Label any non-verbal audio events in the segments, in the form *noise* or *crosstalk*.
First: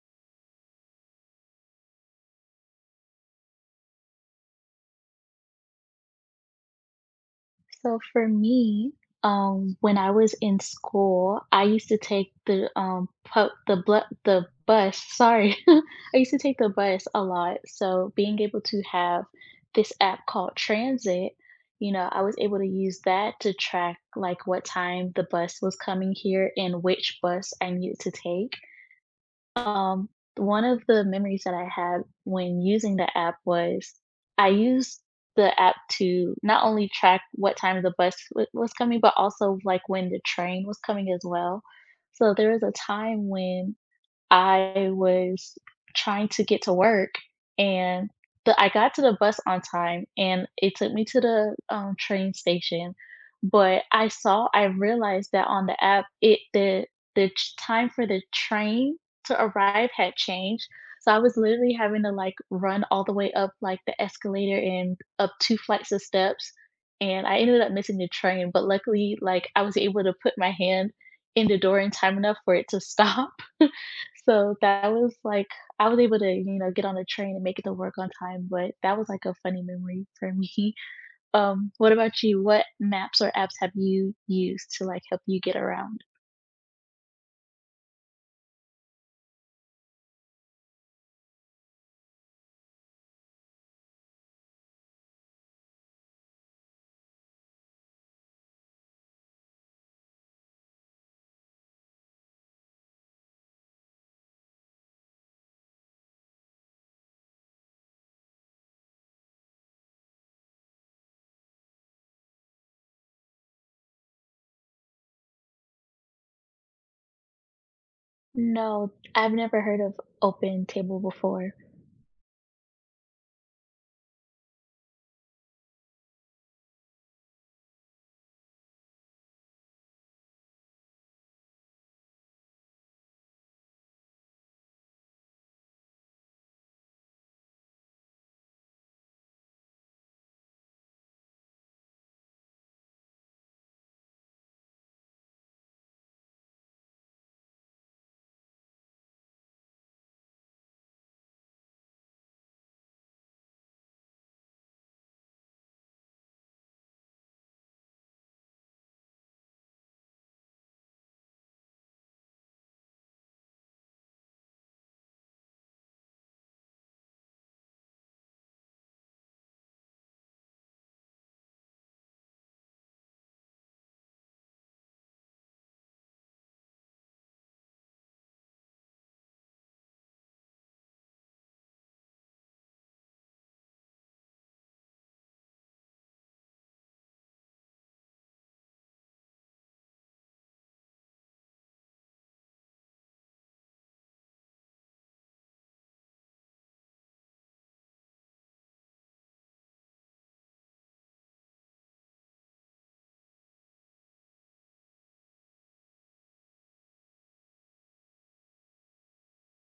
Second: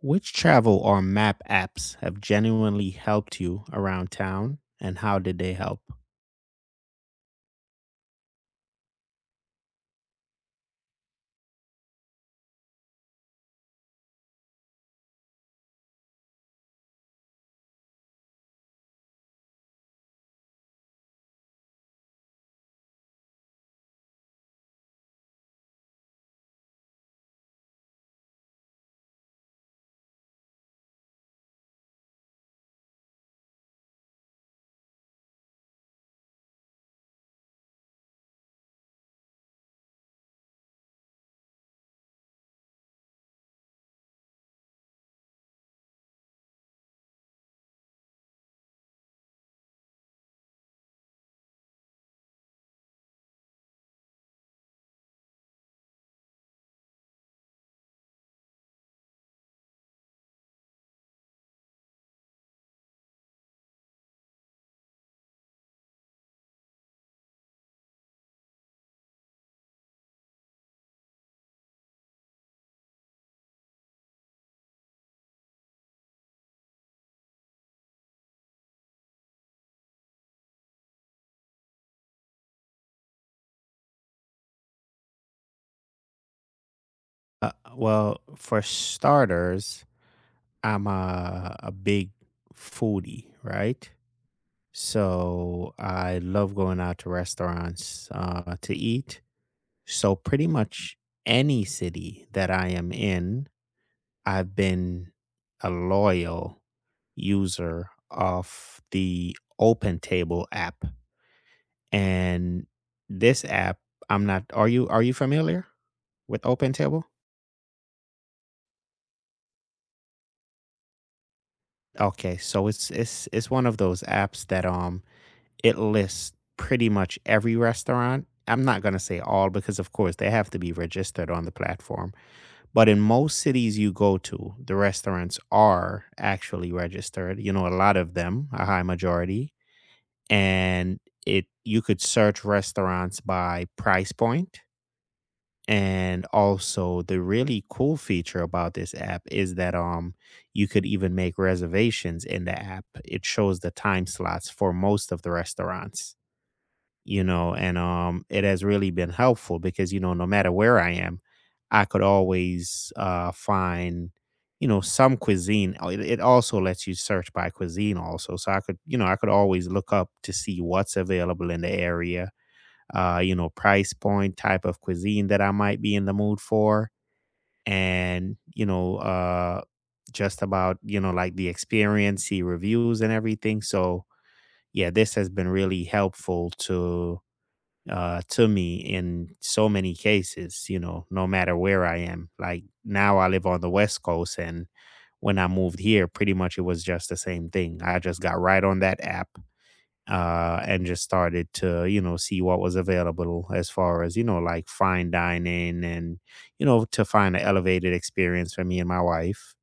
Which travel or map apps have genuinely helped you around town and how did they help? So for me, when I was in school, I used to take the the bus. Sorry, *laughs* I used to take the bus a lot. So being able to have this app called Transit, you know, I was able to use that to track like what time the bus was coming here and which bus I needed to take. Um, one of the memories that I had when using the app was I used the app to not only track what time the bus wa was coming, but also, like, when the train was coming as well. So there was a time when I was trying to get to work and the I got to the bus on time and it took me to the, train station, but I realized that on the app, it the ch time for the train to arrive had changed, so I was literally having to, like, run all the way up, like, the escalator and up 2 flights of steps, and I ended up missing the train, but luckily, like, I was able to put my hand in the door in time enough for it to *laughs* stop. So that was like I was able to, you know, get on the train and make it to work on time, but that was like a funny memory for me. *laughs* What about you? What maps or apps have you used to like help you get around? Well, for starters, I'm a big foodie, right? So I love going out to restaurants to eat. So pretty much any city that I am in, I've been a loyal user of the Open Table app. And this app, I'm not are you familiar with Open Table? No, I've never heard of Open Table before. Okay, so it's one of those apps that it lists pretty much every restaurant. I'm not gonna say all because of course they have to be registered on the platform. But in most cities you go to, the restaurants are actually registered. You know, a lot of them, a high majority. And it you could search restaurants by price point. And also the really cool feature about this app is that you could even make reservations in the app. It shows the time slots for most of the restaurants, you know, and it has really been helpful because you know no matter where I am, I could always find you know some cuisine. Oh, it also lets you search by cuisine also, so I could you know I could always look up to see what's available in the area, you know, price point, type of cuisine that I might be in the mood for, and, just about, like the experience, see reviews and everything. So, yeah, this has been really helpful to me in so many cases, you know, no matter where I am. Like now I live on the West Coast, and when I moved here, pretty much it was just the same thing. I just got right on that app, and just started to you know see what was available as far as you know like fine dining, and you know to find an elevated experience for me and my wife.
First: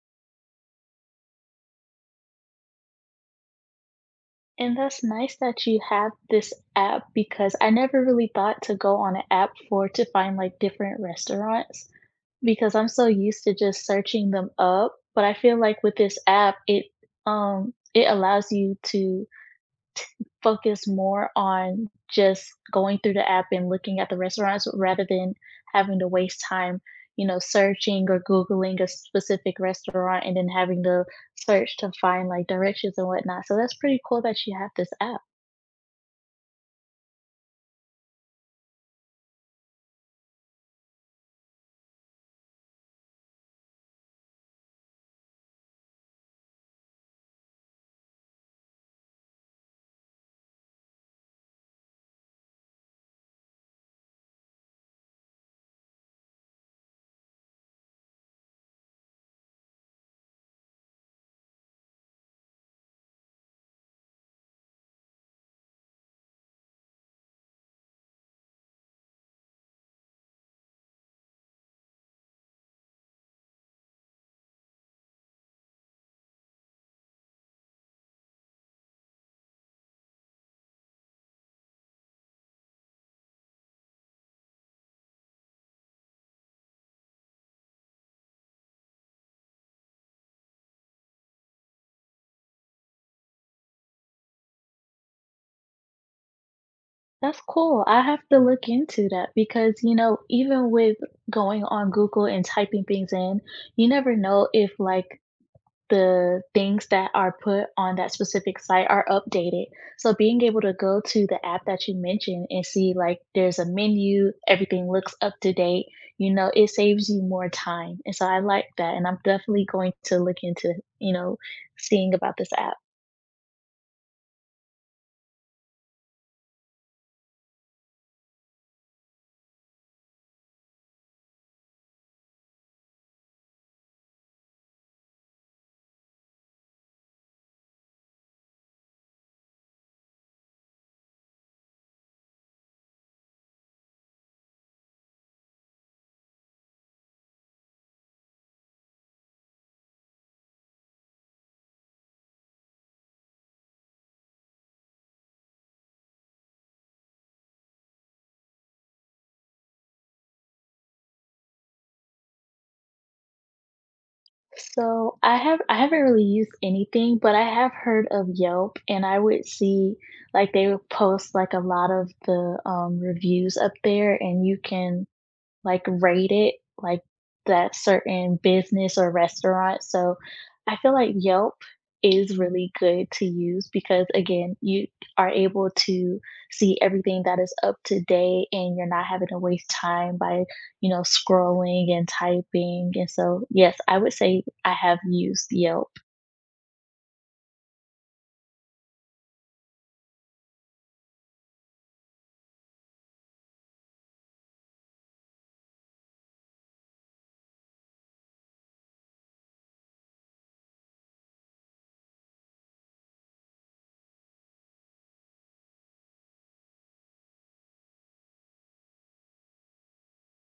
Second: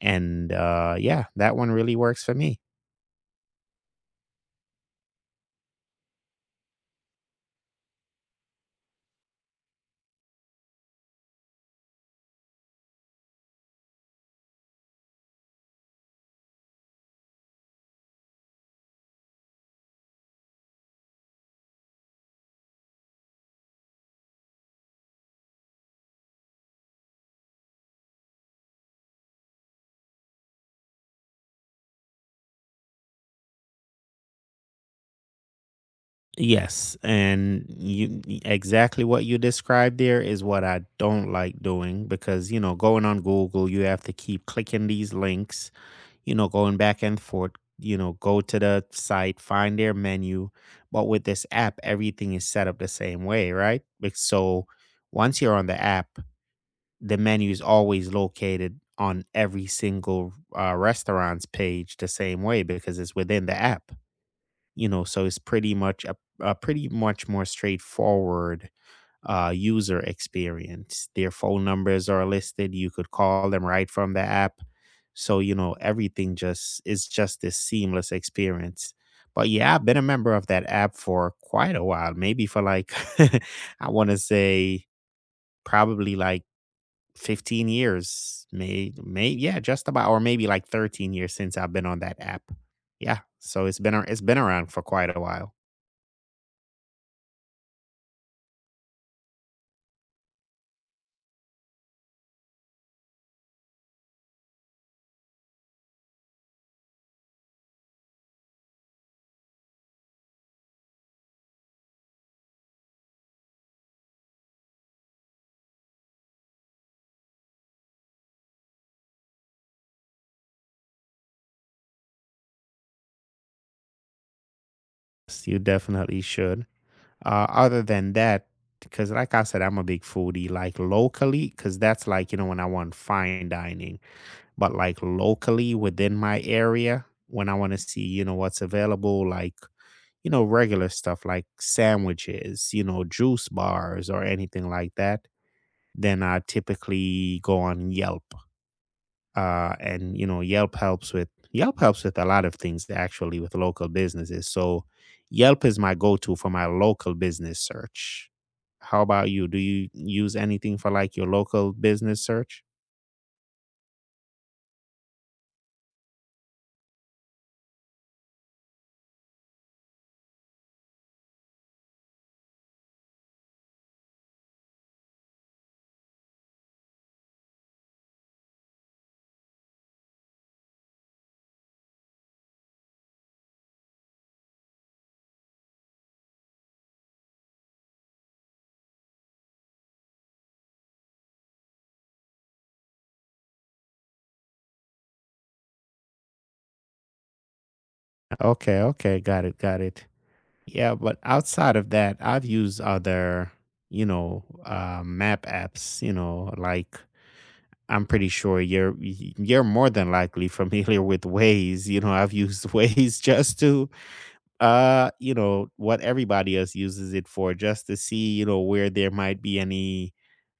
And yeah, that one really works for me. And that's nice that you have this app because I never really thought to go on an app for to find like different restaurants because I'm so used to just searching them up. But I feel like with this app, it allows you to focus more on just going through the app and looking at the restaurants rather than having to waste time, you know, searching or Googling a specific restaurant and then having to search to find like directions and whatnot. So that's pretty cool that you have this app. Yes, and exactly what you described there is what I don't like doing, because you know going on Google you have to keep clicking these links, you know, going back and forth, you know, go to the site, find their menu. But with this app, everything is set up the same way, right? Like, so once you're on the app, the menu is always located on every single restaurant's page the same way because it's within the app, you know, so it's pretty much a pretty much more straightforward user experience. Their phone numbers are listed. You could call them right from the app, so, you know, everything just is just this seamless experience. But yeah, I've been a member of that app for quite a while, maybe for like, *laughs* I want to say probably like 15 years, yeah, just about, or maybe like 13 years since I've been on that app. Yeah. So it's been, it's been around for quite a while. That's cool. I have to look into that because, you know, even with going on Google and typing things in, you never know if like the things that are put on that specific site are updated. So being able to go to the app that you mentioned and see like there's a menu, everything looks up to date, you know, it saves you more time. And so I like that. And I'm definitely going to look into, you know, seeing about this app. So you definitely should. Other than that, because like I said, I'm a big foodie, like locally, because that's like, you know, when I want fine dining. But like locally within my area when I want to see, you know, what's available, like, you know, regular stuff like sandwiches, you know, juice bars or anything like that, then I typically go on Yelp. And you know, Yelp helps with a lot of things actually with local businesses. So Yelp is my go-to for my local business search. How about you? Do you use anything for like your local business search? So I haven't really used anything, but I have heard of Yelp, and I would see like they would post like a lot of the reviews up there, and you can like rated like that certain business or restaurant. So I feel like Yelp is really good to use because again, you are able to see everything that is up to date and you're not having to waste time by, you know, scrolling and typing. And so, yes, I would say I have used Yelp. Okay, okay, got it, got it. Yeah, but outside of that, I've used other, map apps. You know, like I'm pretty sure you're more than likely *laughs* familiar with Waze. You know, I've used *laughs* Waze just to, you know, what everybody else uses it for, just to see, you know, where there might be any,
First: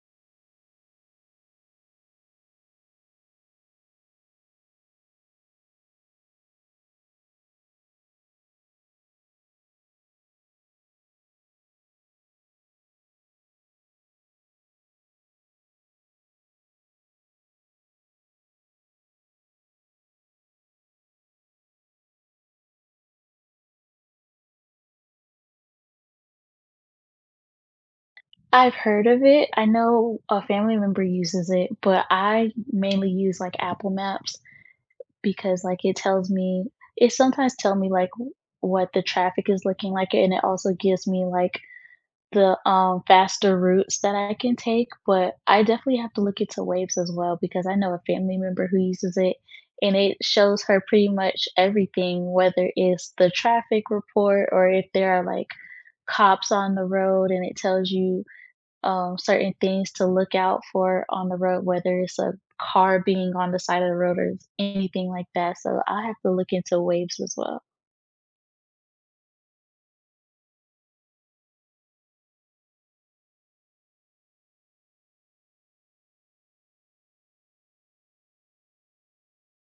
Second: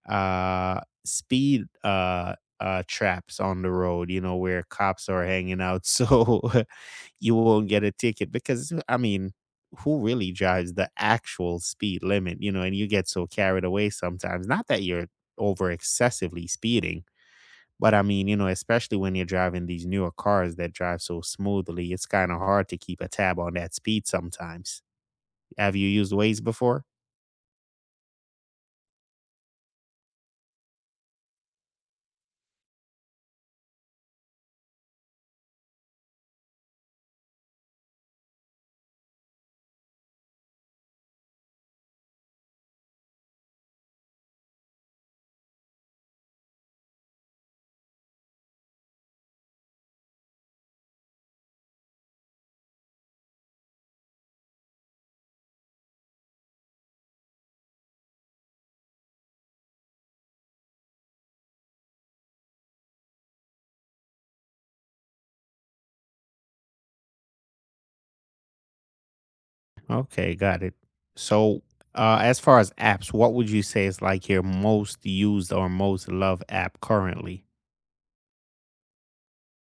speed, traps on the road. You know, where cops are hanging out. *laughs* So you won't get a ticket because I mean, who really drives the actual speed limit, you know, and you get so carried away sometimes. Not that you're over excessively speeding, but I mean, you know, especially when you're driving these newer cars that drive so smoothly, it's kind of hard to keep a tab on that speed sometimes. Have you used Waze before? I've heard of it. I know a family member uses it, but I mainly use like Apple Maps because, like, it sometimes tell me, like, w what the traffic is looking like, and it also gives me, like, the, faster routes that I can take, but I definitely have to look into Waves as well because I know a family member who uses it, and it shows her pretty much everything, whether it's the traffic report or if there are, like, cops on the road, and it tells you certain things to look out for on the road, whether it's a car being on the side of the road or anything like that. So I have to look into waves as well. Okay, got it. So, as far as apps, what would you say is like your most used or most loved app currently?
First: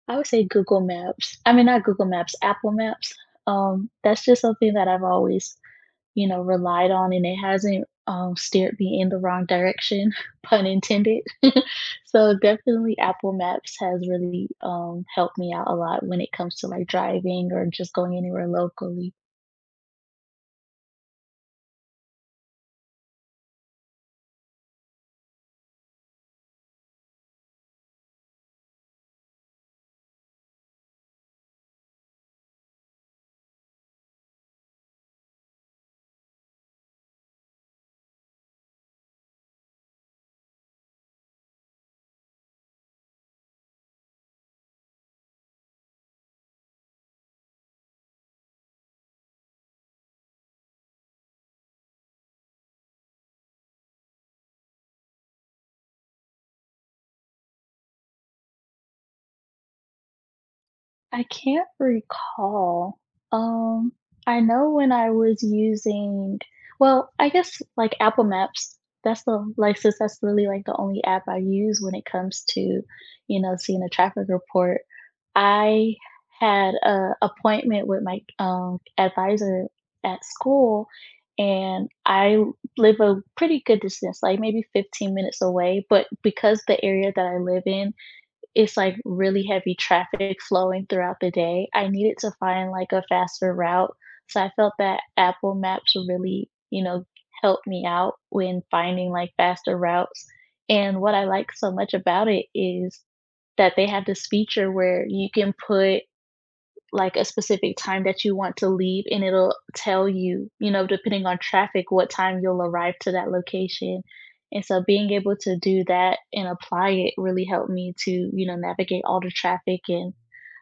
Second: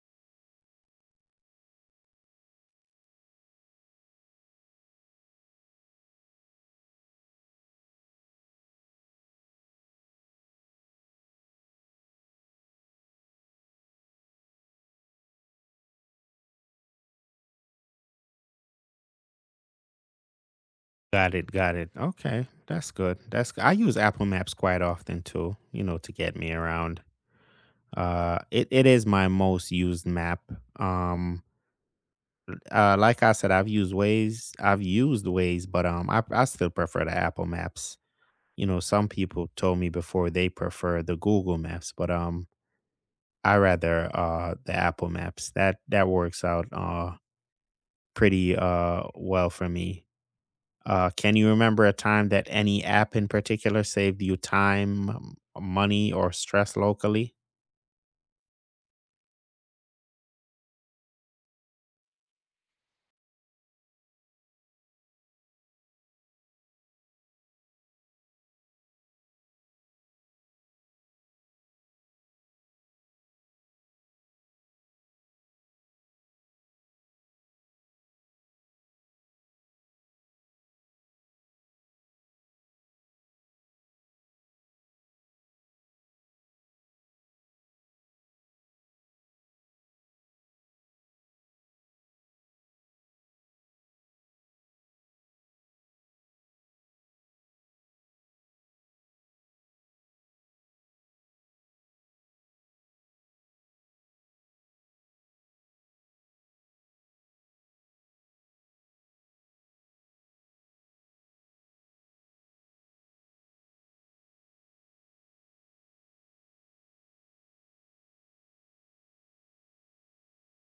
I would say Google Maps. I mean, not Google Maps, Apple Maps. That's just something that I've always, you know, relied on, and it hasn't steered me in the wrong direction, *laughs* pun intended. *laughs* So definitely, Apple Maps has really helped me out a lot when it comes to like driving or just going anywhere locally. Got it, got it. Okay, that's good. I use Apple Maps quite often too, you know, to get me around. It is my most used map. Um, like I said, I've used Waze, but I still prefer the Apple Maps. You know, some people told me before they prefer the Google Maps, but I rather the Apple Maps. That works out pretty well for me. Can you remember a time that any app in particular saved you time, money, or stress locally? I can't recall. Um, I know when I was using well, I guess, like, Apple Maps, that's the like, since that's really, like, the only app I use when it comes to, you know, seeing a traffic report. I had a appointment with my, advisor at school, and I live a pretty good distance, like, maybe 15 minutes away, but because the area that I live in it's, like, really heavy traffic flowing throughout the day, I needed to find, like, a faster route, so I felt that Apple Maps really, you know, helped me out when finding, like, faster routes, and what I like so much about it is that they have this feature where you can put like a specific time that you want to leave and it'll tell you, you know, depending on traffic, what time you'll arrive to that location. And so being able to do that and apply it really helped me to, you know, navigate all the traffic and,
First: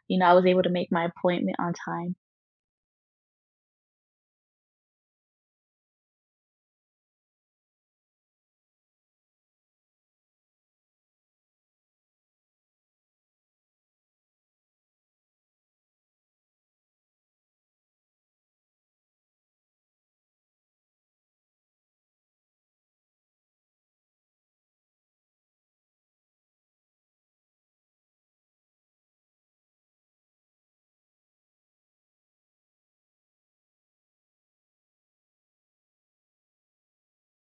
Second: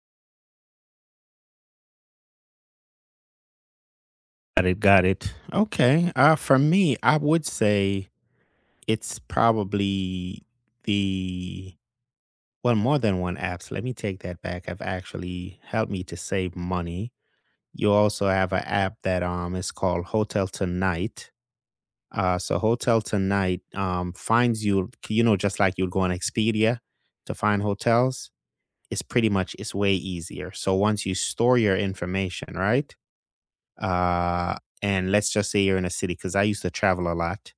you know, I was able to make my appointment on time. Got it. Got it. Okay. For me, I would say it's probably the more than one apps. Let me take that back. Have actually helped me to save money. You also have an app that is called Hotel Tonight. So Hotel Tonight finds you, you know, just like you'd go on Expedia to find hotels. Is pretty much it's way easier. So once you store your information, right? Uh, and let's just say you're in a city, because I used to travel a lot.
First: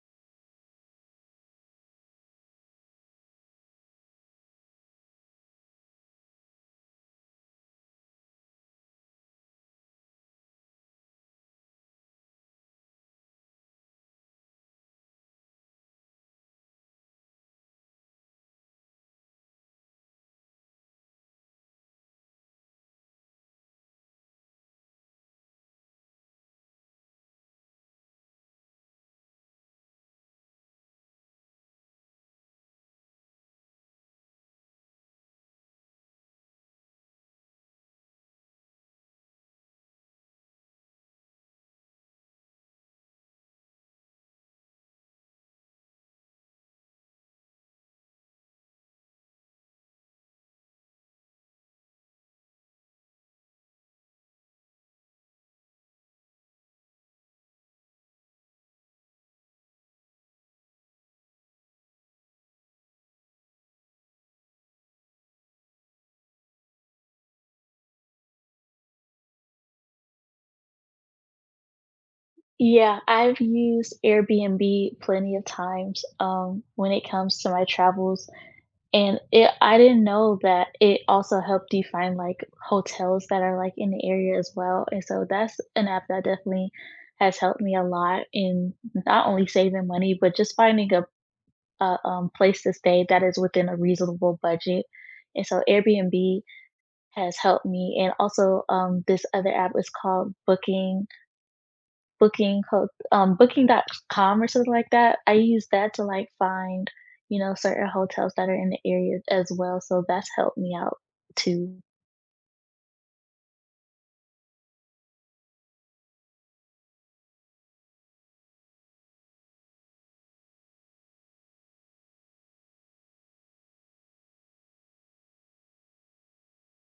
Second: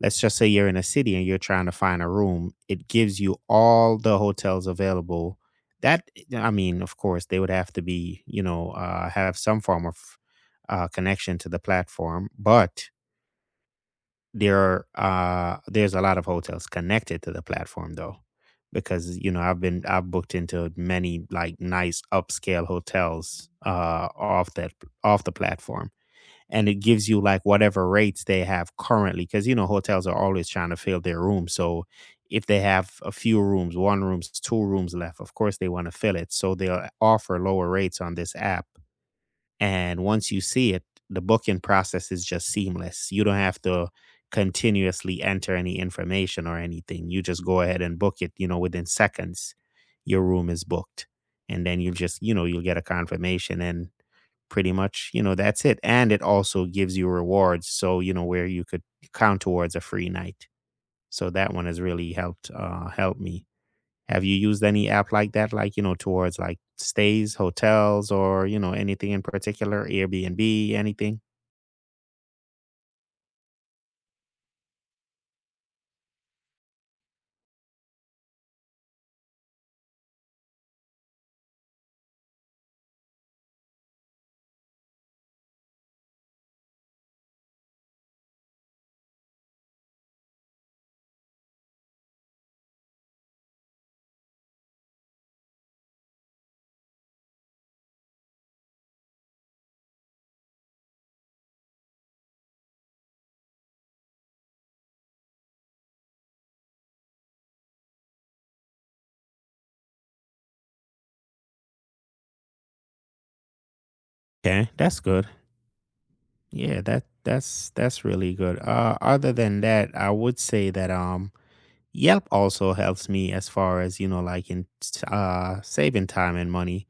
Let's just say you're in a city and you're trying to find a room. It gives you all the hotels available. That, I mean, of course, they would have to be, you know, have some form of connection to the platform, but there are, there's a lot of hotels connected to the platform though, because you know I've booked into many like nice upscale hotels off the platform, and it gives you like whatever rates they have currently, because you know hotels are always trying to fill their rooms, so if they have a few rooms, one rooms, two rooms left, of course they want to fill it, so they'll offer lower rates on this app. And once you see it, the booking process is just seamless. You don't have to continuously enter any information or anything. You just go ahead and book it, you know, within seconds, your room is booked. And then you just, you know, you'll get a confirmation and pretty much, you know, that's it. And it also gives you rewards. So, you know, where you could count towards a free night. So that one has really help me. Have you used any app like that, like, you know, towards like stays, hotels, or, you know, anything in particular, Airbnb, anything? Yeah, I've used Airbnb plenty of times when it comes to my travels. And it I didn't know that it also helped you find, like, hotels that are, like, in the area as well, and so that's an app that definitely has helped me a lot in not only saving money, but just finding a, place to stay that is within a reasonable budget, and so Airbnb has helped me, and also, this other app is called booking.com or something like that. I use that to, like, find, you know, certain hotels that are in the area as well, so that's helped me out too. Okay, that's good. Yeah, that's really good. Other than that, I would say that Yelp also helps me as far as you know, like in saving time and money,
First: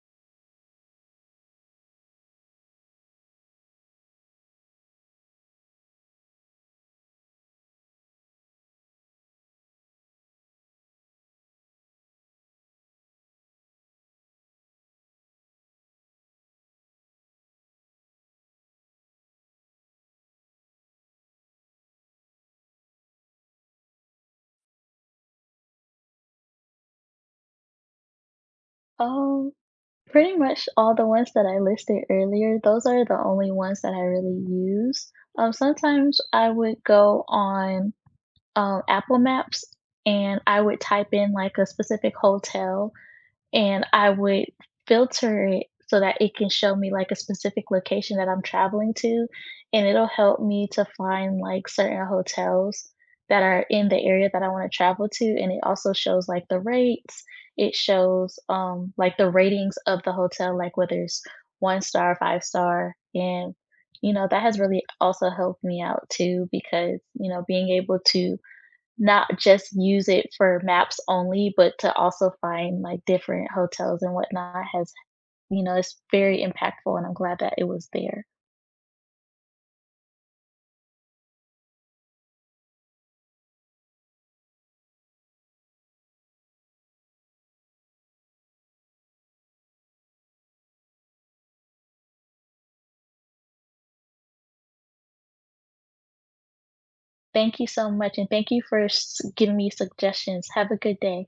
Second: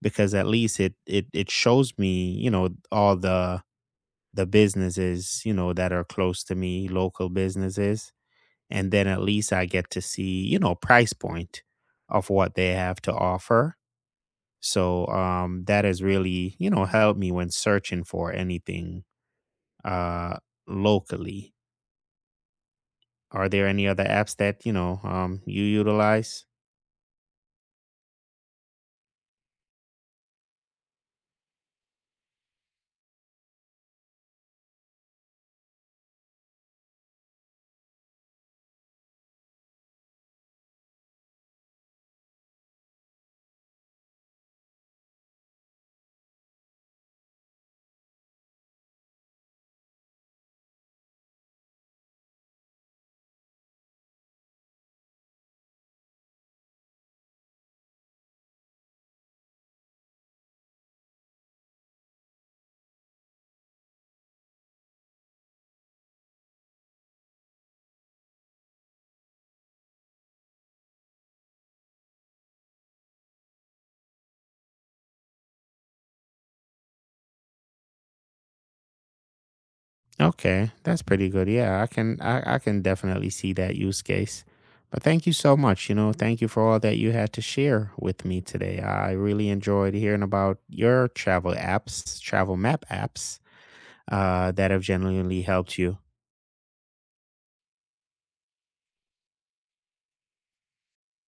because at least it shows me you know all the businesses you know that are close to me, local businesses, and then at least I get to see, you know, price point of what they have to offer. So that has really, you know, helped me when searching for anything, uh, locally. Are there any other apps that you know you utilize? Um, pretty much all the ones that I listed earlier, those are the only ones that I really use. Sometimes I would go on, Apple Maps, and I would type in, like, a specific hotel and I would filter it so that it can show me, like, a specific location that I'm traveling to, and it'll help me to find, like, certain hotels that are in the area that I wanna travel to, and it also shows, like, the rates. It shows, like, the ratings of the hotel, like, whether it's 1 star, 5 star, and, you know, that has really also helped me out too because, you know, being able to not just use it for maps only, but to also find, like, different hotels and whatnot has you know, it's very impactful, and I'm glad that it was there. Okay, that's pretty good. Yeah, I can definitely see that use case. But thank you so much. You know, thank you for all that you had to share with me today. I really enjoyed hearing about your travel apps, travel map apps. That have genuinely helped you. Thank you so much, and thank you for s giving me suggestions. Have a good day.